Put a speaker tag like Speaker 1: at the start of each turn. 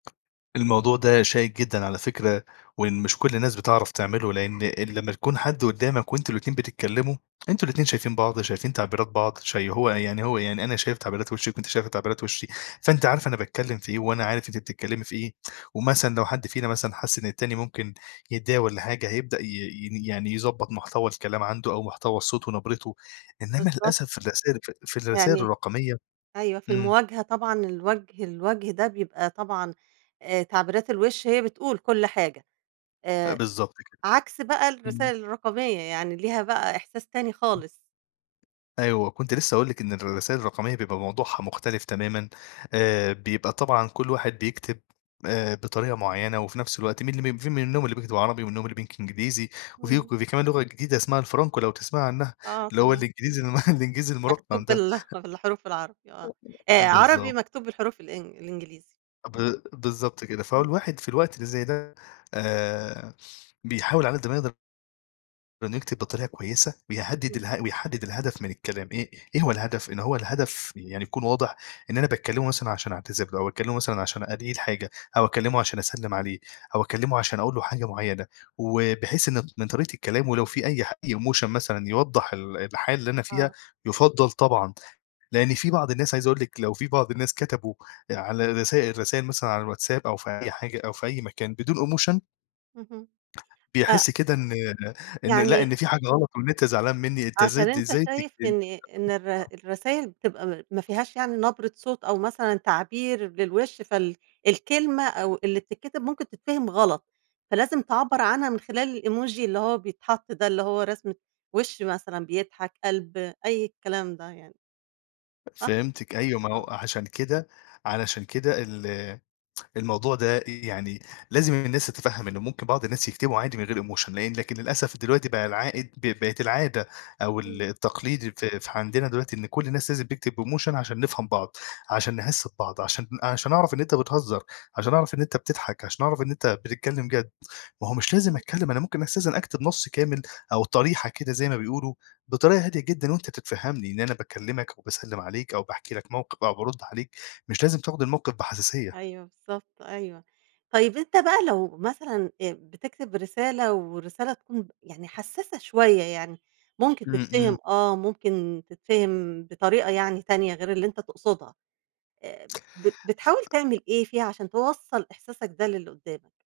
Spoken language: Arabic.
Speaker 1: الموضوع ده شائِك جدًا على فكرة وإن مش كل الناس بتعرف تعمله لإن ال لمّا تكون حد قدّامك وأنتم الاتنين بتتكلّموا، أنتم الاتنين شايفين بعض وشايفين تعبيرات بعض شي هو يعني هو يعني أنا شايف تعبيرات وِشِّك وأنتِ شايفة تعبيرات وِشّي، فأنتِ عارفة أنا باتكلّم في إيه، وأنا عارف أنتِ بتتكلّمي في إيه، ومثلًا لو حد فينا مثلًا حَس إن التاني ممكن يتضايق والّا حاجة هيبدأ ي يني يعني يضبّط محتوى الكلام عنده أو محتوى الصوت ونَبرِتُه. إنّما
Speaker 2: بالضبط.
Speaker 1: للأسف في الرسايل ف في الرسايل
Speaker 2: يعني
Speaker 1: الرقمية
Speaker 2: أيوه. في
Speaker 1: إمم.
Speaker 2: المواجهة طبعًا الوجه الوجه ده بيبقى طبعًا آآ تعبيرات الوِش هي بتقول كل حاجة،
Speaker 1: أ
Speaker 2: آآ
Speaker 1: بالضبط كده.
Speaker 2: عكس بقى
Speaker 1: إمم.
Speaker 2: الرسايل الرقمية. يعني ليها بقى إحساس تاني
Speaker 1: إمم.
Speaker 2: خالص.
Speaker 1: أيوه. وكنت
Speaker 2: إمم.
Speaker 1: لسّه هاقول لِك إن الرسايل الرقمية بيبقى موضوعها مختلف تمامًا. آآ بيبقى طبعًا كل واحد بيكتب آآ بطريقة معيّنة وفي نَفس الوقت من الم من في منهم اللي بيكتب عربي ومنهم اللي بينك إنجليزي وفي وك
Speaker 2: إمم.
Speaker 1: وفي كمان لغة جديدة اسمها الفرانكو لو تسمعي عنّها،
Speaker 2: آه
Speaker 1: اللي هو
Speaker 2: تمام.
Speaker 1: الإنجليزي المه الإنجليزي المُرقَّم
Speaker 2: مكتوب
Speaker 1: ده.
Speaker 2: بله بالحروف العربي
Speaker 1: أ
Speaker 2: آه.
Speaker 1: أ
Speaker 2: آآ عربي
Speaker 1: بالضبط.
Speaker 2: مكتوب بالحروف الإنج الإنجليزي. إمم.
Speaker 1: ب بالضبط كده. فهو
Speaker 2: إمم.
Speaker 1: الواحد في الوقت اللي زي ده آآ بيحاول علي قد ما يقدر إنّه يكتب بطريقة كويسة ويهدّد
Speaker 2: إمم.
Speaker 1: ال ويحدّد الهدف من الكلام إيه، إيه هو الهدف؟ إن هو الهدف ي يعني يكون واضح إن أنا باكلّمه مثلًا عشان أعتذر له أو أكلمه مثلًا عشان [unintelligible] حاجة أو أكلّمه عشان أسلّم عليه أو أكلّمه عشان أقول له حاجة معيّنة وباحس إن من طريقة كلامه لو في أي حا أي emotion مثلًا يوضّح ال الحالة اللي أنا فيها
Speaker 2: آه.
Speaker 1: يُفضّل طبعًا، لإن في بعض الناس عايزة أقول لِك لو في بعض الناس كتبوا آآ على الرسا الرسايل مثلًا على الواتساب أو في أي حاجة أو في أي مكان بدون emotion
Speaker 2: اهم. أ
Speaker 1: بيحس كده إن إن لأ،
Speaker 2: يعني
Speaker 1: إن في حاجة غلط وإن أنت زعلان منّي، أنت إزاي
Speaker 2: عشان
Speaker 1: د
Speaker 2: أنت
Speaker 1: إزاي تك
Speaker 2: شايف إن إن الر
Speaker 1: [unintelligible]
Speaker 2: الرسايل بتبقى م ما فيهاش يعني نبرة صوت أو مثلًا تعبير للوِش فال الكلمة أو اللي بتتكتب ممكن تتفهم غلط، فلازم تعبّر عنها من خلال الemoji اللي هو بيتحَط ده اللي هو رسمة وِش مثلًا بيضحك، قَلْب، أي الكلام ده يعني. صح؟
Speaker 1: فهمتِك أيوه. ما هو
Speaker 2: آه.
Speaker 1: أ عشان كده علشان كده ال الموضوع ده أ يعني لازم الناس تتفهَّم إن ممكن بعض الناس يكتبوا عادي من غير emotion. لإن لكن للأسف دلوقتي بقى العائد ب بقت العادة أو ال
Speaker 2: إمم.
Speaker 1: التقليدي في في عندنا دلوقتي إن كل الناس لازم تكتب بemotion عشان نفهم بعض، عشان نحِس ببعض، عشان ن عشان أعرف إن أنت بتهزّر، عشان أعرف إن أنت بتضحك، عشان أعرف إن أنت بتتكلّم جَد. ما هو مش لازم
Speaker 2: إمم.
Speaker 1: أتكلّم أنا ممكن أستأذن أكتب نَص كامل أو طريحة كده زي ما بيقولوا بطريقة هادية جدًا وأنت تتفهَّمني إن أنا باكلّمك وباسلِّم عليك أو باحكي لك موقف أو بارُد عليك، مش لازم تاخُد الموقف بحساسية.
Speaker 2: أيوه، بالضبط أيوه. طيب أنت بقى لو مثلًا أ بتكتب رسالة والرسالة تكون ب يعني حسّاسة شوية، يعني ممكن
Speaker 1: إمم، إمم.
Speaker 2: تتفهم آه ممكن تتفهم بطريقة يعني تانية غير اللي أنت تقصدها، آآ ب بتحاول
Speaker 1: ف
Speaker 2: تعمل إيه فيها عشان توصَّل إحساسك ده للي قُدّامك؟